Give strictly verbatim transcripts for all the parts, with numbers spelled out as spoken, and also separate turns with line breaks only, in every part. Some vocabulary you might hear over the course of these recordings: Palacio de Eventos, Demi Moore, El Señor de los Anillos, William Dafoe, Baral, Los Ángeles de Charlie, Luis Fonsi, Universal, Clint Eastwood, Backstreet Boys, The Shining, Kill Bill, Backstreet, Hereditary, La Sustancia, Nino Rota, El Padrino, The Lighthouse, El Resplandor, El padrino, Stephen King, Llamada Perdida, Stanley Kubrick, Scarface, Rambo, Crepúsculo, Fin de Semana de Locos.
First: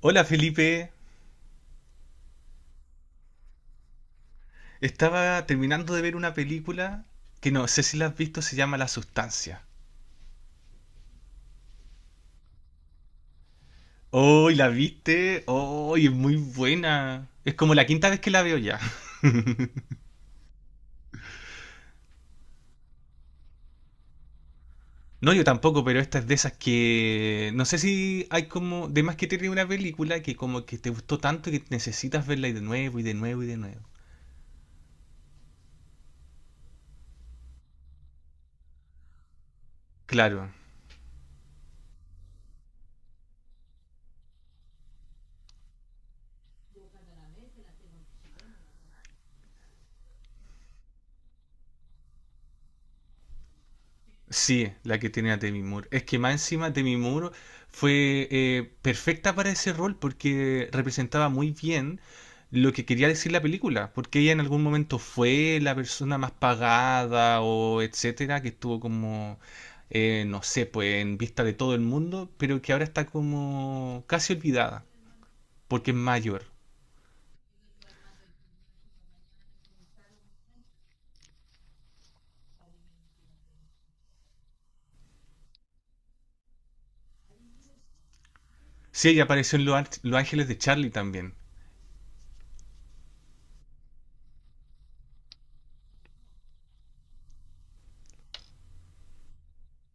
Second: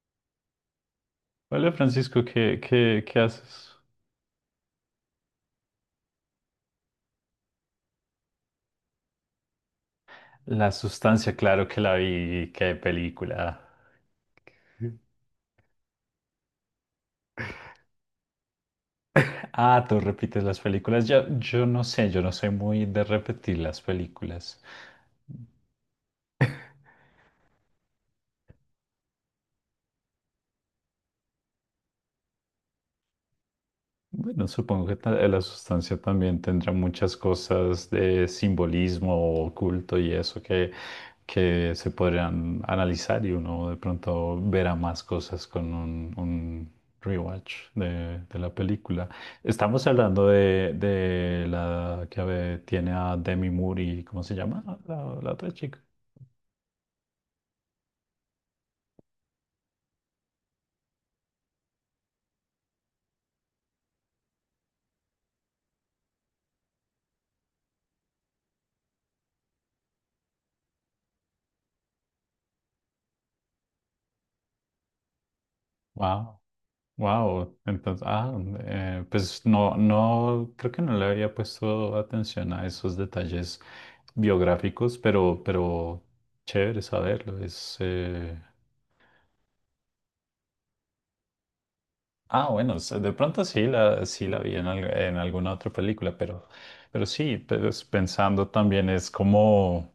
Hola Felipe,
Hola Francisco, ¿qué, qué, qué haces?
estaba terminando de ver una película que no sé si la has visto, se llama La Sustancia.
La sustancia, claro que la vi, qué película.
¡Oh, y la viste! ¡Oh, y es muy buena! Es como la quinta vez que la veo ya.
Ah, tú repites las películas. Yo, yo no sé, yo no soy muy de repetir las películas.
No, yo tampoco, pero esta es de esas que... No sé si hay como... De más que tiene una película que como que te gustó tanto que necesitas verla y de nuevo y de nuevo y de nuevo.
Bueno, supongo que ta- la sustancia también tendrá muchas cosas de simbolismo oculto y eso
Claro.
que, que se podrían analizar y uno de pronto verá más cosas con un, un rewatch de, de la película. Estamos hablando de, de la que tiene a Demi Moore y ¿cómo se llama?
Sí,
La,
la que
la
tiene a
otra
Demi
chica.
Moore. Es que más encima Demi Moore fue eh, perfecta para ese rol porque representaba muy bien lo que quería decir la película, porque ella en algún momento fue la persona más pagada o etcétera, que estuvo como, eh, no sé, pues en vista de todo el mundo, pero que ahora está como casi olvidada, porque es
Wow.
mayor.
Wow, entonces, ah, eh, pues no, no, creo que no le había puesto atención a esos detalles biográficos, pero, pero chévere saberlo. Es, eh,
Sí, ella apareció en Los Ángeles de Charlie también.
ah, bueno, s- de pronto sí la, sí la vi en, al- en alguna otra película, pero, pero sí, pues, pensando también es como,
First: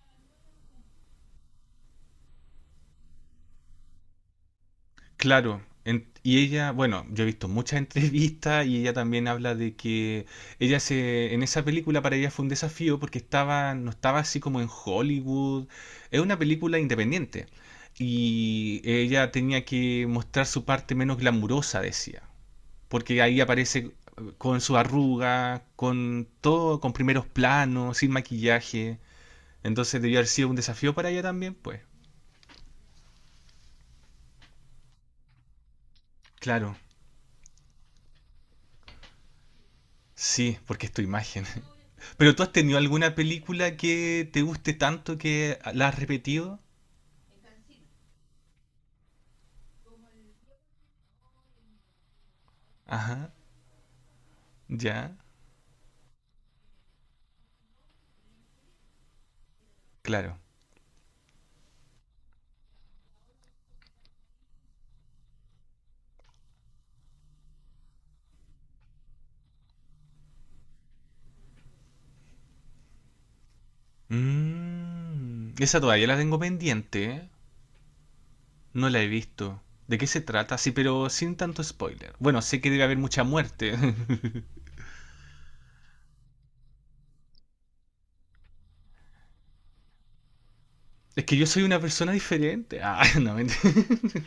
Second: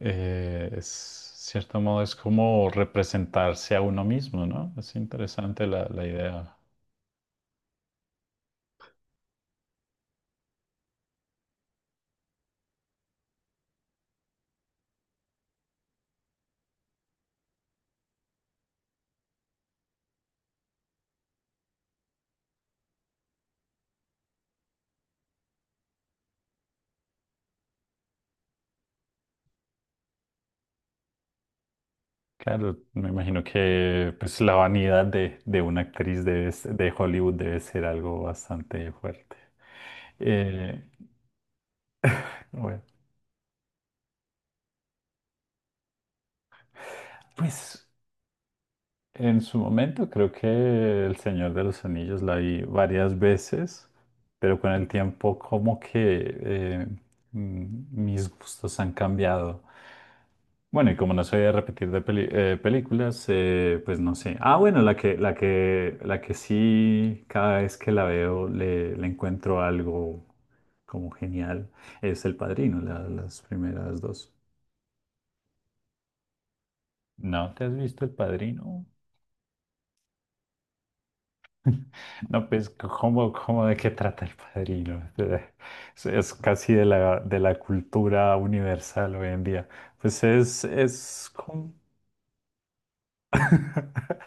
eh, es cierto modo es como representarse a uno mismo, ¿no? Es
Claro,
interesante la, la
en- y
idea.
ella, bueno, yo he visto muchas entrevistas y ella también habla de que ella se, en esa película para ella fue un desafío porque estaba, no estaba así como en Hollywood, es una película independiente y ella tenía que mostrar su parte menos glamurosa, decía, porque ahí aparece eh, con su arruga, con todo, con primeros planos, sin maquillaje, entonces debió haber sido un desafío para ella también, pues,
Claro, me imagino que pues, la vanidad de, de una actriz debe s-
claro,
de Hollywood debe ser algo bastante fuerte.
sí,
Eh,
porque es tu imagen. ¿Pero tú has tenido
bueno,
alguna película que te guste tanto que la has repetido?
pues en su momento creo que El Señor de los Anillos la vi varias
Ajá,
veces, pero con el
ya,
tiempo como que eh, mm, mis gustos han cambiado.
claro.
Bueno, y como no soy de repetir de peli- eh, películas, eh, pues no sé. Ah, bueno, la que, la que, la que sí, cada vez que la veo le, le encuentro algo como genial, es El Padrino, la- las primeras dos.
Mm, esa todavía la tengo pendiente, ¿eh?
¿No te has visto El Padrino?
No la he visto. ¿De qué se trata? Sí, pero sin tanto spoiler. Bueno,
No,
sé que
pues,
debe haber mucha
¿cómo, cómo de
muerte.
qué trata El Padrino? Es, es casi de la, de la cultura universal hoy en día. Pues es,
Es
es
que yo soy
como-
una persona diferente. Ah, no, mentira.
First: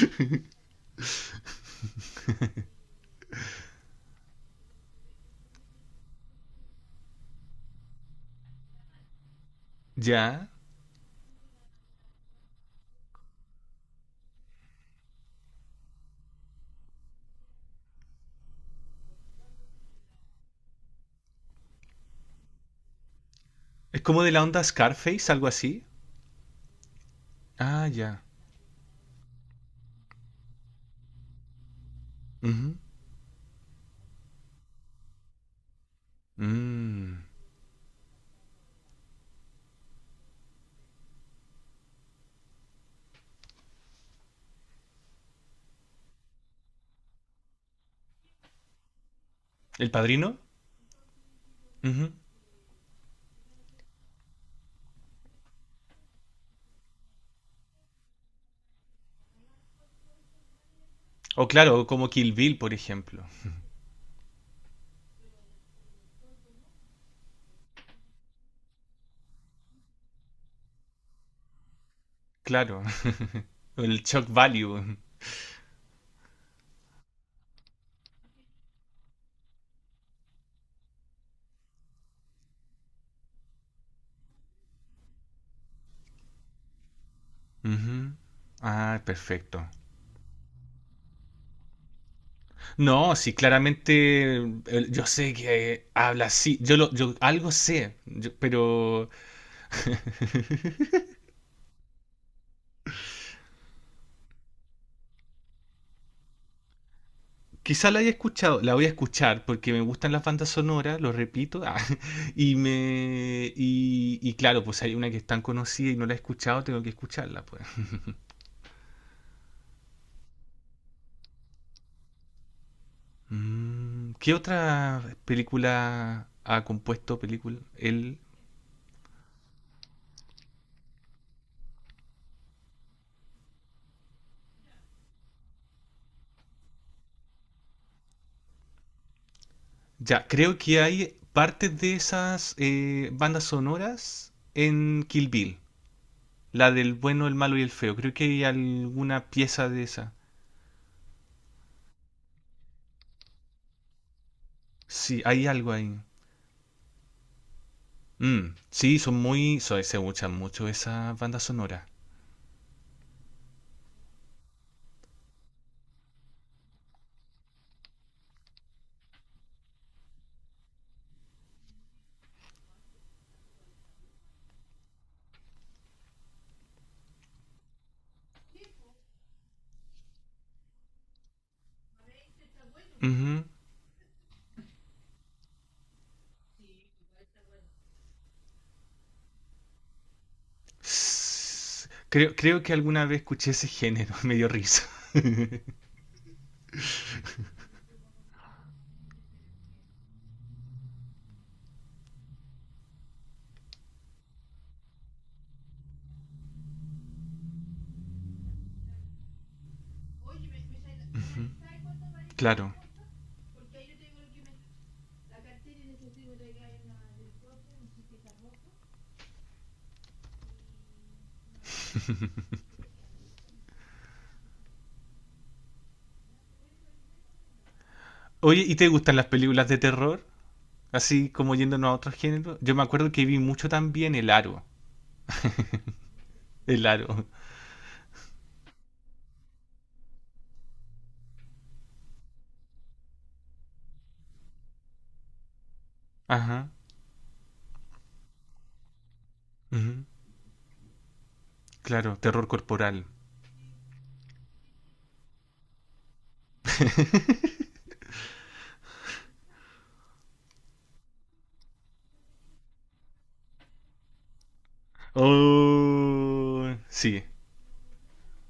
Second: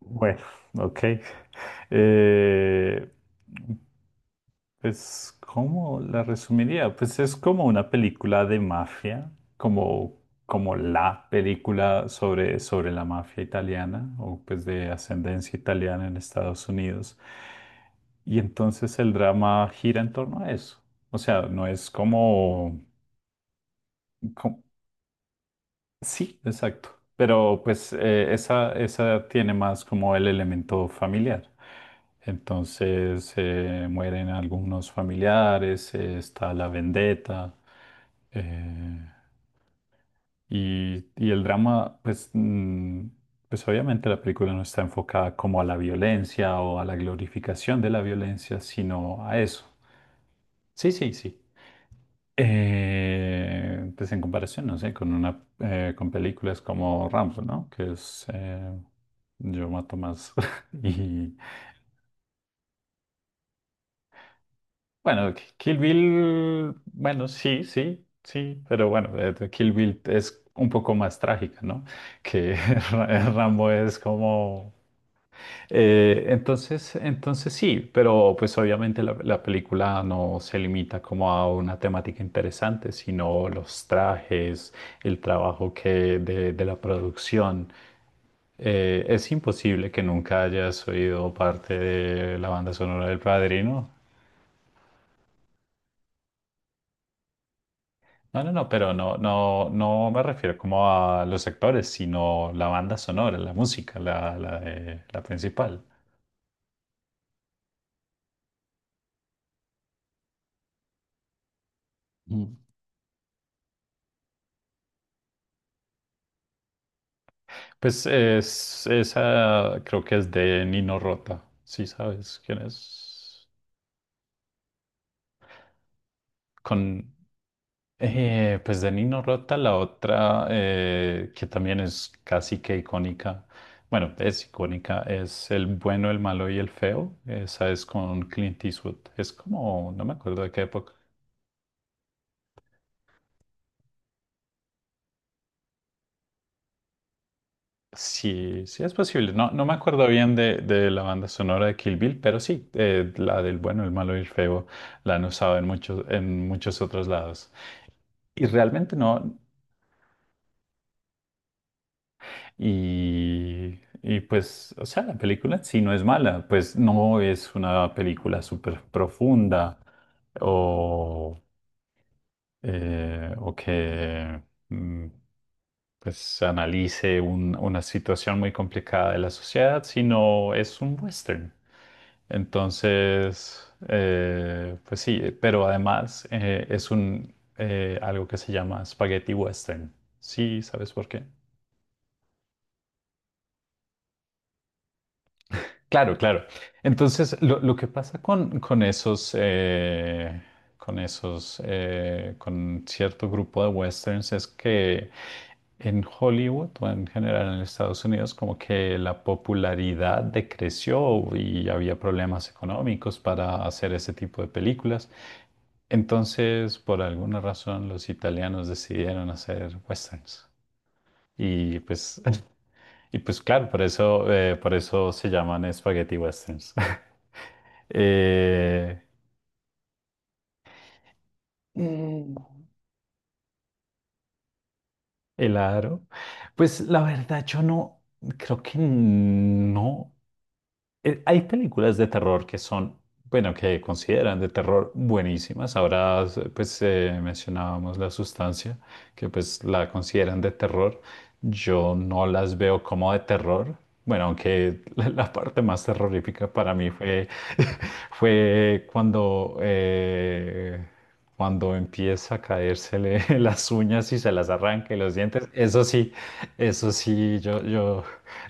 Bueno, ok. Eh, Pues, ¿cómo la resumiría? Pues es como una película de mafia, como,
Ya.
como la película sobre, sobre la mafia italiana o pues de ascendencia italiana en Estados Unidos. Y entonces el drama gira en torno a eso. O sea, no es como,
Es como de la
co-
onda Scarface, algo así.
sí, exacto. Pero
Ah,
pues
ya.
eh, esa, esa tiene más como el elemento familiar.
Ujú.
Entonces eh, mueren algunos familiares, eh, está la
Mm.
vendetta eh, y, y el drama, pues, mm, pues obviamente la película no está enfocada como a la violencia o a la glorificación de la violencia, sino a eso.
¿El padrino?
Sí, sí, sí.
Ujú.
Eh, pues en comparación, no sé, con una eh, con películas como Rambo, ¿no? Que es eh, yo mato más. Y
O claro, como Kill Bill, por ejemplo.
bueno, Ki- Kill Bill, bueno, sí, sí, sí, pero bueno, eh, Kill Bill es un poco más trágica, ¿no? Que
Claro.
Ra- Rambo es
El shock
como.
value.
Eh, entonces, entonces sí, pero pues obviamente la, la película no se limita como a una temática interesante, sino los trajes, el trabajo que de, de la producción.
Ujú. Ah,
Eh, es
perfecto.
imposible que nunca hayas oído parte de la banda sonora
No,
del
sí,
Padrino.
claramente el- yo sé que eh, habla así. Yo, lo, yo algo sé, yo-
No, no, no, pero
pero
no, no, no me refiero como a los actores, sino la banda sonora, la música, la, la, de- la principal.
quizá la haya escuchado. La voy a escuchar porque me gustan las bandas sonoras, lo repito. ah, y me y, y claro, pues hay una que es tan conocida y no la he escuchado, tengo que escucharla, pues.
Pues es, esa creo que es de Nino Rota, si sabes quién es.
Mm, ¿qué otra película ha
Con,
compuesto película él
eh, pues de Nino Rota, la otra eh, que también es casi que icónica, bueno, es icónica, es El bueno, el malo y el feo. Esa es con Clint Eastwood. Es como, no me
Ya,
acuerdo de
creo
qué
que
época.
hay partes de esas eh, bandas sonoras en Kill Bill. La del bueno, el malo y el feo. Creo que hay
Sí, sí es
alguna
posible. No, no
pieza
me
de
acuerdo
esa.
bien de, de la banda sonora de Kill Bill, pero sí, eh, la del bueno, el malo y el feo la
Sí,
han
hay
usado en
algo ahí.
muchos, en muchos otros lados. Y
Mm,
realmente
sí, son
no.
muy... so- se usan mucho esas bandas sonoras.
Y, y pues, o sea, la película en sí no es mala, pues no es una película súper profunda o... eh, o que mm, pues analice un- una situación muy complicada de la sociedad, sino es un western.
Ujú.
Entonces, eh, pues sí, eh, pero además eh, es un eh, algo que se llama spaghetti western. Sí, ¿sabes por qué?
S- Creo, creo que alguna vez escuché ese género, me dio risa.
Claro, claro. Entonces, lo, lo que pasa con, con esos, eh, con esos, eh, con cierto grupo de westerns es que en Hollywood o en general en Estados Unidos, como que la popularidad decreció
Ujú,
y había problemas
claro.
económicos para hacer ese tipo de películas. Entonces, por alguna razón, los italianos decidieron hacer westerns. Y pues, y pues claro, por eso, eh, por eso se llaman espagueti westerns.
Oye, ¿y te
Eh,
gustan las películas de terror? Así como yéndonos a otros géneros. Yo me acuerdo que vi mucho también El Aro.
El aro. Pues
El
la
Aro.
verdad, yo no, creo que no. Eh, Hay películas de terror que son, bueno, que consideran de terror buenísimas. Ahora,
Ajá.
pues eh, mencionábamos La Sustancia, que pues la
Ujú.
consideran de terror. Yo
Claro,
no
terror
las veo
corporal.
como de terror. Bueno, aunque la, la parte más terrorífica para mí fue, fue cuando... eh, cuando empieza a caérsele las uñas y se las arranca y los dientes, eso sí,
Oh,
eso
sí.
sí, yo, yo,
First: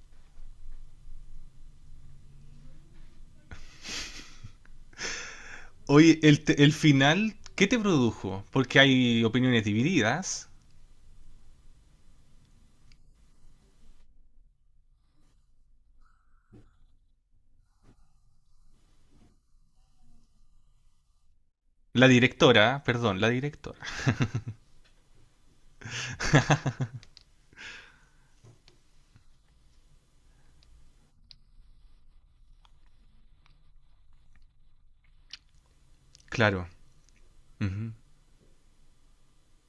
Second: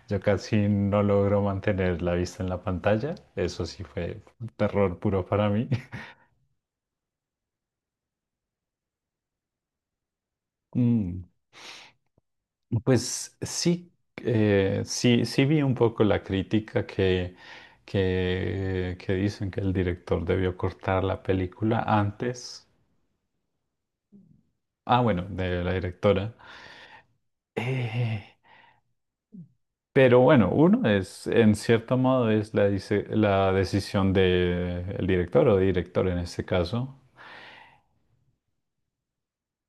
yo casi no logro mantener la vista en la pantalla. Eso sí fue terror puro para mí.
Oye, el, te- el final, ¿qué te produjo? Porque hay opiniones divididas.
Mm, pues sí, eh, sí, sí vi un poco la crítica que, que, que dicen que el director debió cortar la película
La
antes.
directora, perdón, la directora.
Ah, bueno, de la directora. Eh, Pero bueno, uno es, en cierto modo, es la, dice- la decisión del director o director en este
Claro.
caso.
Ujú.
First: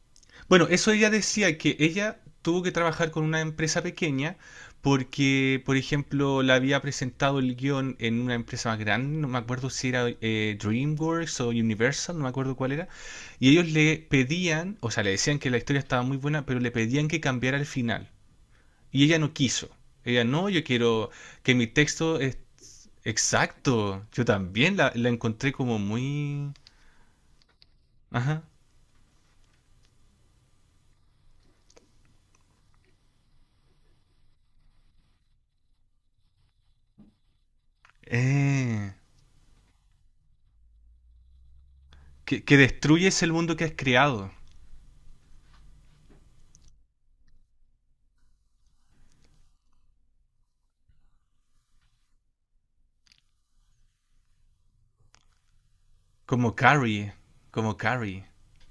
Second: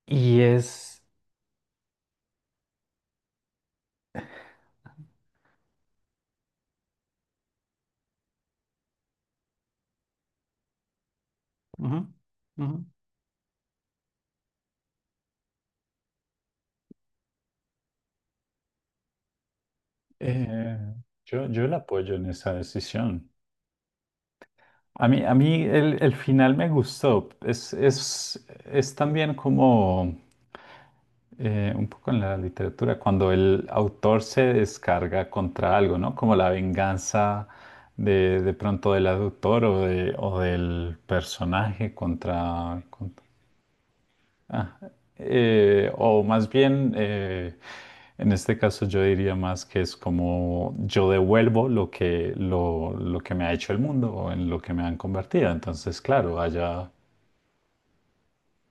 Y
Bueno, eso
es,
ella decía que ella tuvo que trabajar con una empresa pequeña porque, por ejemplo, la había presentado el guión en una empresa más grande, no me acuerdo si era eh, DreamWorks o
ujú,
Universal, no me acuerdo
ujú.
cuál era, y ellos le pedían, o sea, le decían que la historia estaba muy buena, pero le pedían que cambiara el final. Y ella no quiso. Ella, no, yo
eh,
quiero
yo,
que mi
yo la apoyo
texto
en
es
esa decisión.
exacto. Yo también la,
A
la
mí, a
encontré
mí
como
el, el
muy...
final me gustó. Es,
Ajá.
es, es también como... eh, un poco en la literatura, cuando el autor se descarga contra algo, ¿no? Como la venganza de, de pronto
Eh,
del autor o, de, o del personaje
que, que
contra... contra-
destruyes el mundo que has creado.
ah, eh, o más bien, eh, en este caso yo diría más que es como yo devuelvo lo que, lo, lo que me ha hecho el mundo o en lo que me han convertido. Entonces, claro,
Como
allá,
Carrie. Como Carrie.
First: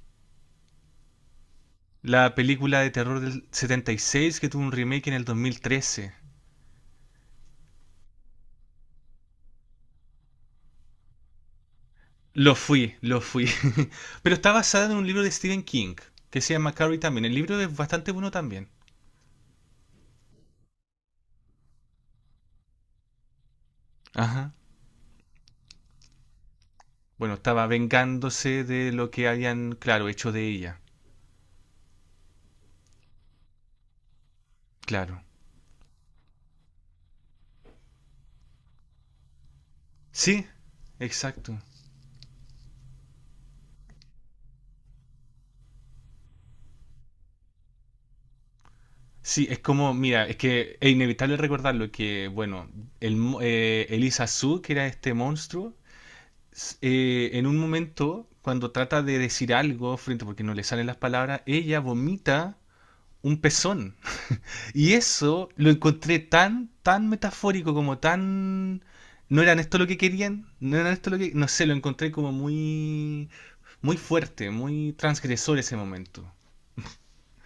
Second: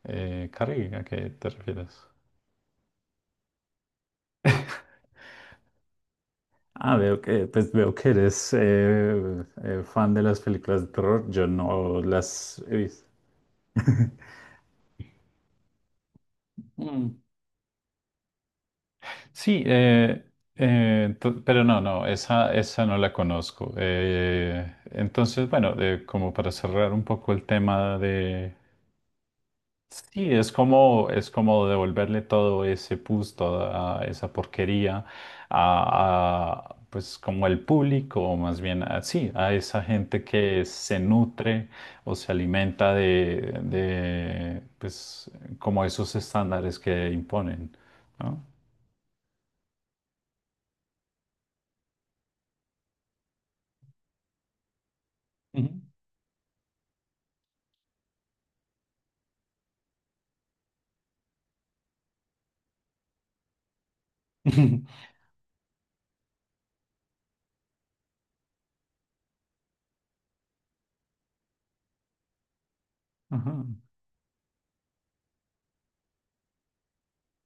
eh, Carrie, ¿a qué te refieres?
La película de terror del setenta y seis que tuvo un remake en el dos mil trece.
Ah, veo que, pues veo que eres eh, eh, fan de las películas de terror. Yo no
Lo
las he
fui,
visto.
lo fui. Pero está basada en un libro de Stephen King, que se llama Carrie
Mm,
también. El libro es bastante bueno también.
sí, eh, eh, to- pero no, no, esa, esa no la conozco.
Ajá.
Eh, entonces, bueno, eh, como para cerrar un poco
Bueno,
el
estaba
tema de
vengándose de lo que habían, claro,
sí,
hecho de
es
ella.
como, es como devolverle todo ese pus, toda esa porquería
Claro.
a, a, pues como el público, o más bien a, sí, a esa gente
Sí,
que se
exacto.
nutre o se alimenta de, de pues como esos estándares que imponen, ¿no?
Sí, es como, mira, es que es inevitable recordarlo que, bueno, el, mo- eh, Elisa Su, que era este
Ujú.
monstruo, s- eh, en un momento, cuando trata de decir algo frente, porque no le salen las palabras, ella vomita un pezón. Y eso lo encontré tan, tan metafórico, como tan... No eran esto lo que querían, no eran esto lo que... No sé, lo encontré como muy,
Ajá.
muy fuerte, muy transgresor ese momento.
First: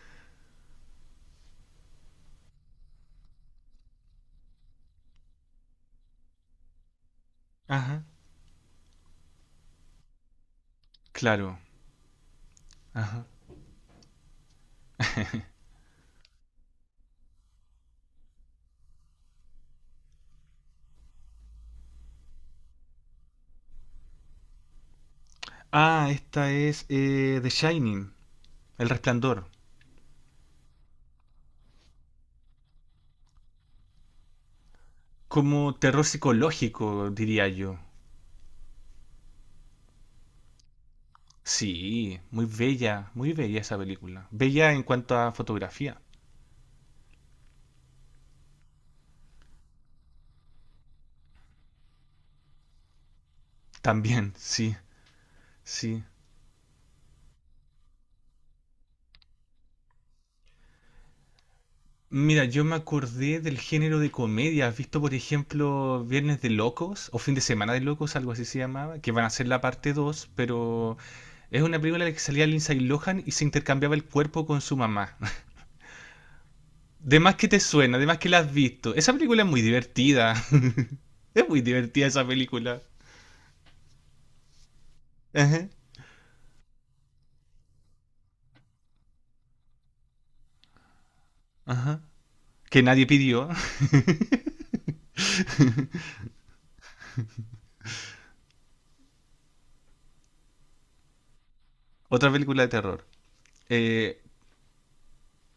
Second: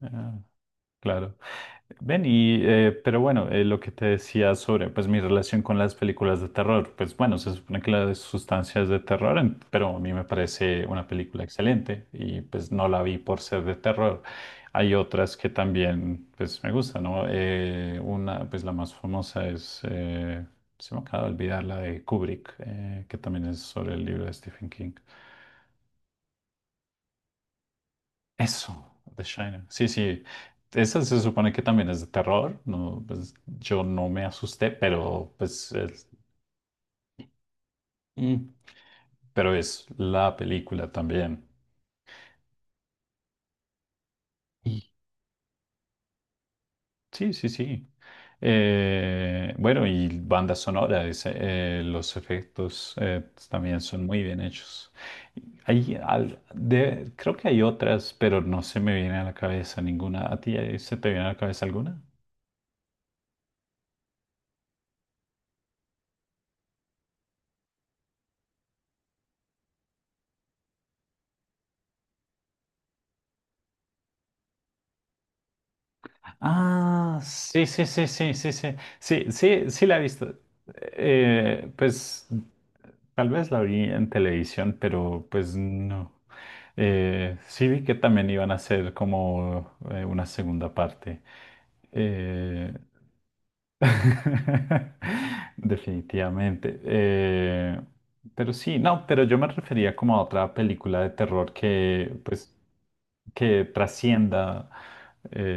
Ah, claro. Ven, y eh, pero bueno, eh, lo que te decía sobre pues mi relación con las películas de terror, pues bueno, se supone que la
Ajá,
de sustancia es de terror, en- pero a mí me parece una película
claro.
excelente y pues no la vi
Ajá.
por ser de terror. Hay otras que también pues me gustan, ¿no? Eh, una, pues la más famosa es, eh, se me acaba de olvidar la de Kubrick, eh, que también es sobre el libro de Stephen King.
Ah, esta es eh, The Shining, El
Eso, The
Resplandor.
Shining. Sí, sí. Esa se supone que también es de terror. No, pues yo no me asusté, pero pues
Como terror
es-
psicológico, diría yo.
mm, pero es la película también.
Sí, muy bella, muy bella esa película. Bella en
Y-
cuanto a fotografía.
Sí, sí, sí. Eh, bueno, y banda sonora, ese, eh, los efectos eh, pues, también son muy
También,
bien
sí,
hechos. Hay
sí.
al- de- creo que hay otras, pero no se me viene a la cabeza ninguna. ¿A ti eh, se te viene a la cabeza alguna?
Mira, yo me acordé del género de comedia. ¿Has visto, por ejemplo, Viernes de Locos o Fin de Semana de Locos, algo así se llamaba? Que van a ser la parte dos, pero es una película en la que salía Lindsay Lohan y se intercambiaba el cuerpo con su mamá.
Ah,
De más que te
sí, sí,
suena,
sí,
de más que
sí,
la
sí,
has
sí,
visto. Esa
sí,
película es muy
sí, sí la he visto.
divertida. Es muy
Eh,
divertida
pues
esa película.
tal vez la vi en televisión, pero pues
Ajá.
no. Eh, sí vi que también iban a hacer como eh, una segunda parte.
Ajá.
Eh,
Que nadie pidió.
Definitivamente. Eh, pero sí, no, pero yo me refería como a otra película de terror que,
Otra
pues,
película de terror.
que
Eh,
trascienda.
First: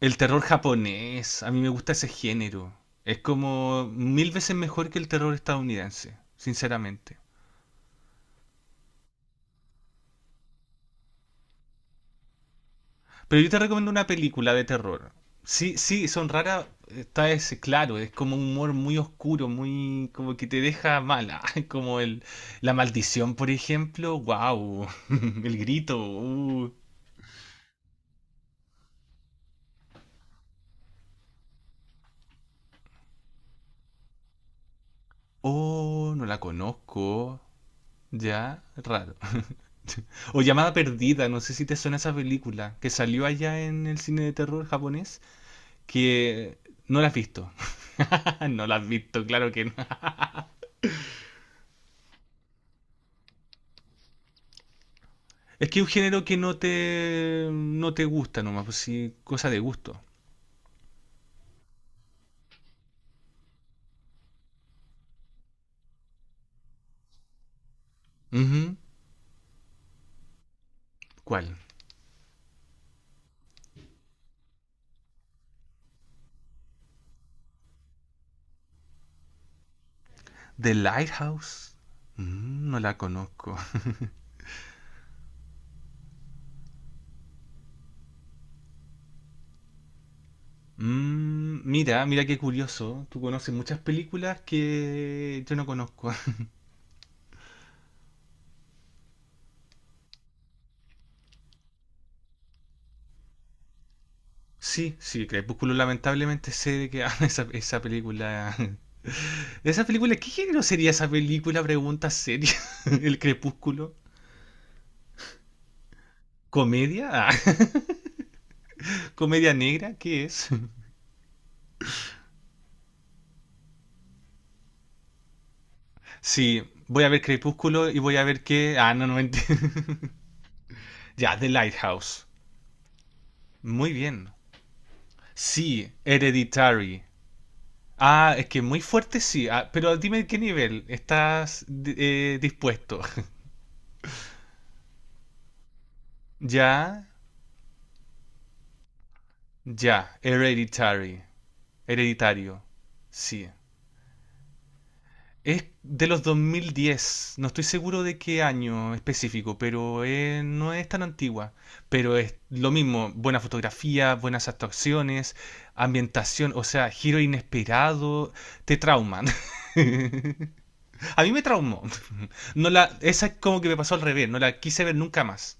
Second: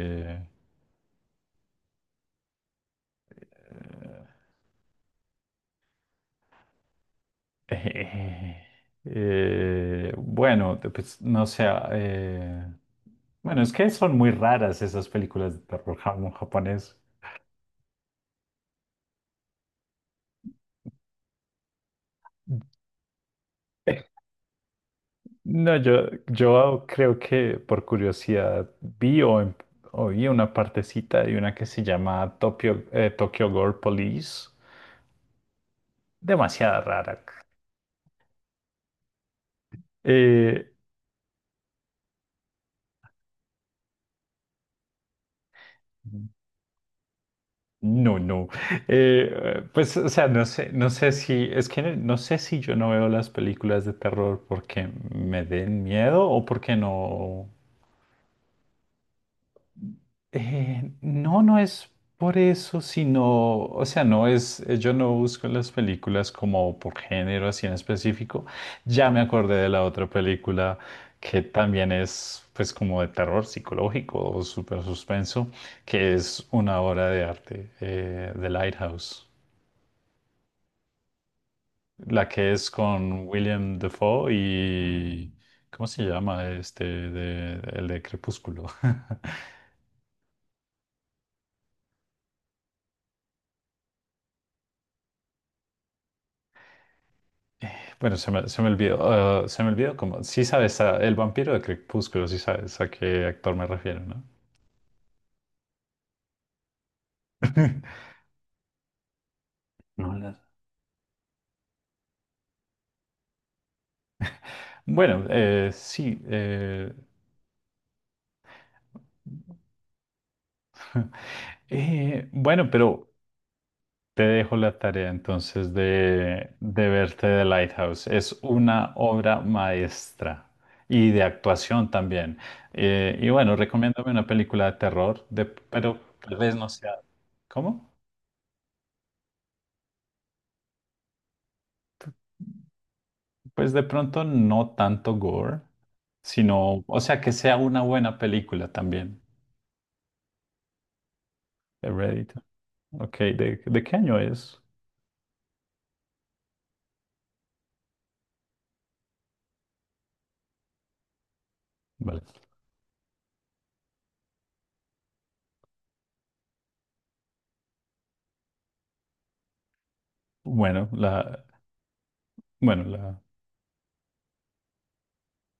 el terror japonés. A mí me gusta ese género. Es como mil veces mejor que el terror estadounidense, sinceramente.
Eh, eh, bueno, te- pues no sé. eh,
Pero yo te
bueno, es que
recomiendo una
son muy
película de
raras esas
terror.
películas de
Sí,
terror
sí, son
jap-
raras,
japonés.
está ese, claro, es como un humor muy oscuro, muy como que te deja mala, como el la maldición, por
Eh,
ejemplo, wow, el
No,
grito,
yo,
uh.
yo creo que por curiosidad vi o, em- oí una partecita de una que se llama Tokyo, eh, Tokyo Gore Police.
Oh, no la
Demasiado rara.
conozco, ya, raro. O
Eh,
Llamada Perdida, no sé si te suena esa película que salió allá en el cine de terror japonés, que no la has visto.
No, no.
No la has visto, claro
Eh,
que no.
pues, o sea, no sé, no sé si, es que no sé si yo no veo las películas de terror porque me
Es que
den
es un género
miedo
que
o
no
porque no.
te, no te gusta nomás, pues sí, cosa de gusto.
Eh, no, no es por eso, sino, o sea, no es, eh, yo no busco las películas como por género así en específico.
Ujú.
Ya me acordé de la otra película que
¿Cuál?
también es, pues, como de terror psicológico o super suspenso, que es una obra de arte, eh, The Lighthouse.
The Lighthouse.
La que es
Mm, no la
con
conozco.
William Dafoe y... ¿Cómo se llama este? de- el de Crepúsculo.
Mm, mira, mira qué curioso. Tú conoces muchas películas que yo no conozco.
Bueno, se me, se me olvidó. Eh, se me olvidó como... Sí sabes, a- el vampiro de Crepúsculo, sí sabes a qué actor me refiero, ¿no?
Sí, sí, Crepúsculo lamentablemente sé de qué habla esa, esa película. ¿Esa
No,
película? ¿Qué
la-
género sería esa película? Pregunta seria. ¿El Crepúsculo?
bueno, eh, sí. Eh,
¿Comedia? Ah, ¿Comedia negra? ¿Qué es?
eh, bueno, pero... Te dejo la tarea entonces de,
Sí,
de
voy a ver
verte The
Crepúsculo y
Lighthouse.
voy a
Es
ver qué...
una
Ah, no, no
obra
mentira.
maestra y de
Ya, The
actuación
Lighthouse.
también. Eh, y bueno,
Muy
recomiéndame una
bien.
película de terror, de,
Sí,
pero tal vez no sea...
Hereditary.
¿Cómo?
Ah, es que muy fuerte sí. Ah, pero dime qué nivel estás eh, dispuesto.
Pues de pronto no tanto gore, sino, o
Ya,
sea, que sea una buena película también.
ya, Hereditary.
Hereditary.
Hereditario.
Ok,
Sí.
¿de, de qué año es?
Es de los dos mil diez no estoy seguro de qué año específico, pero eh, no es tan antigua. Pero
Vale.
es lo mismo, buena fotografía, buenas actuaciones, ambientación, o sea, giro inesperado, te trauman.
Bueno,
A mí me
la,
traumó. No
bueno,
la,
la,
esa es como que me pasó al revés, no la quise ver nunca más.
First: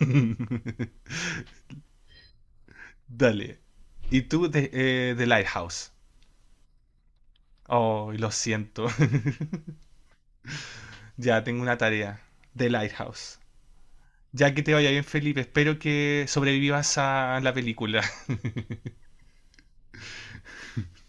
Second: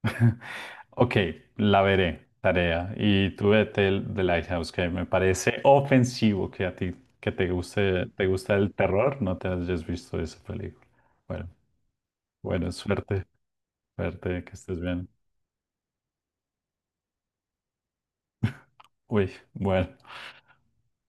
Ok, la veré, tarea. Y tú
Dale.
vete el- The
¿Y tú de,
Lighthouse, que me
eh, The
parece
Lighthouse?
ofensivo que a ti que te guste,
Oh,
te
lo
gusta el
siento,
terror, no te hayas visto esa película.
ya
Bueno,
tengo una tarea. The
bueno, suerte,
Lighthouse.
suerte, que
Ya que te
estés
vaya bien,
bien.
Felipe. Espero que sobrevivas a la película.
Uy, bueno.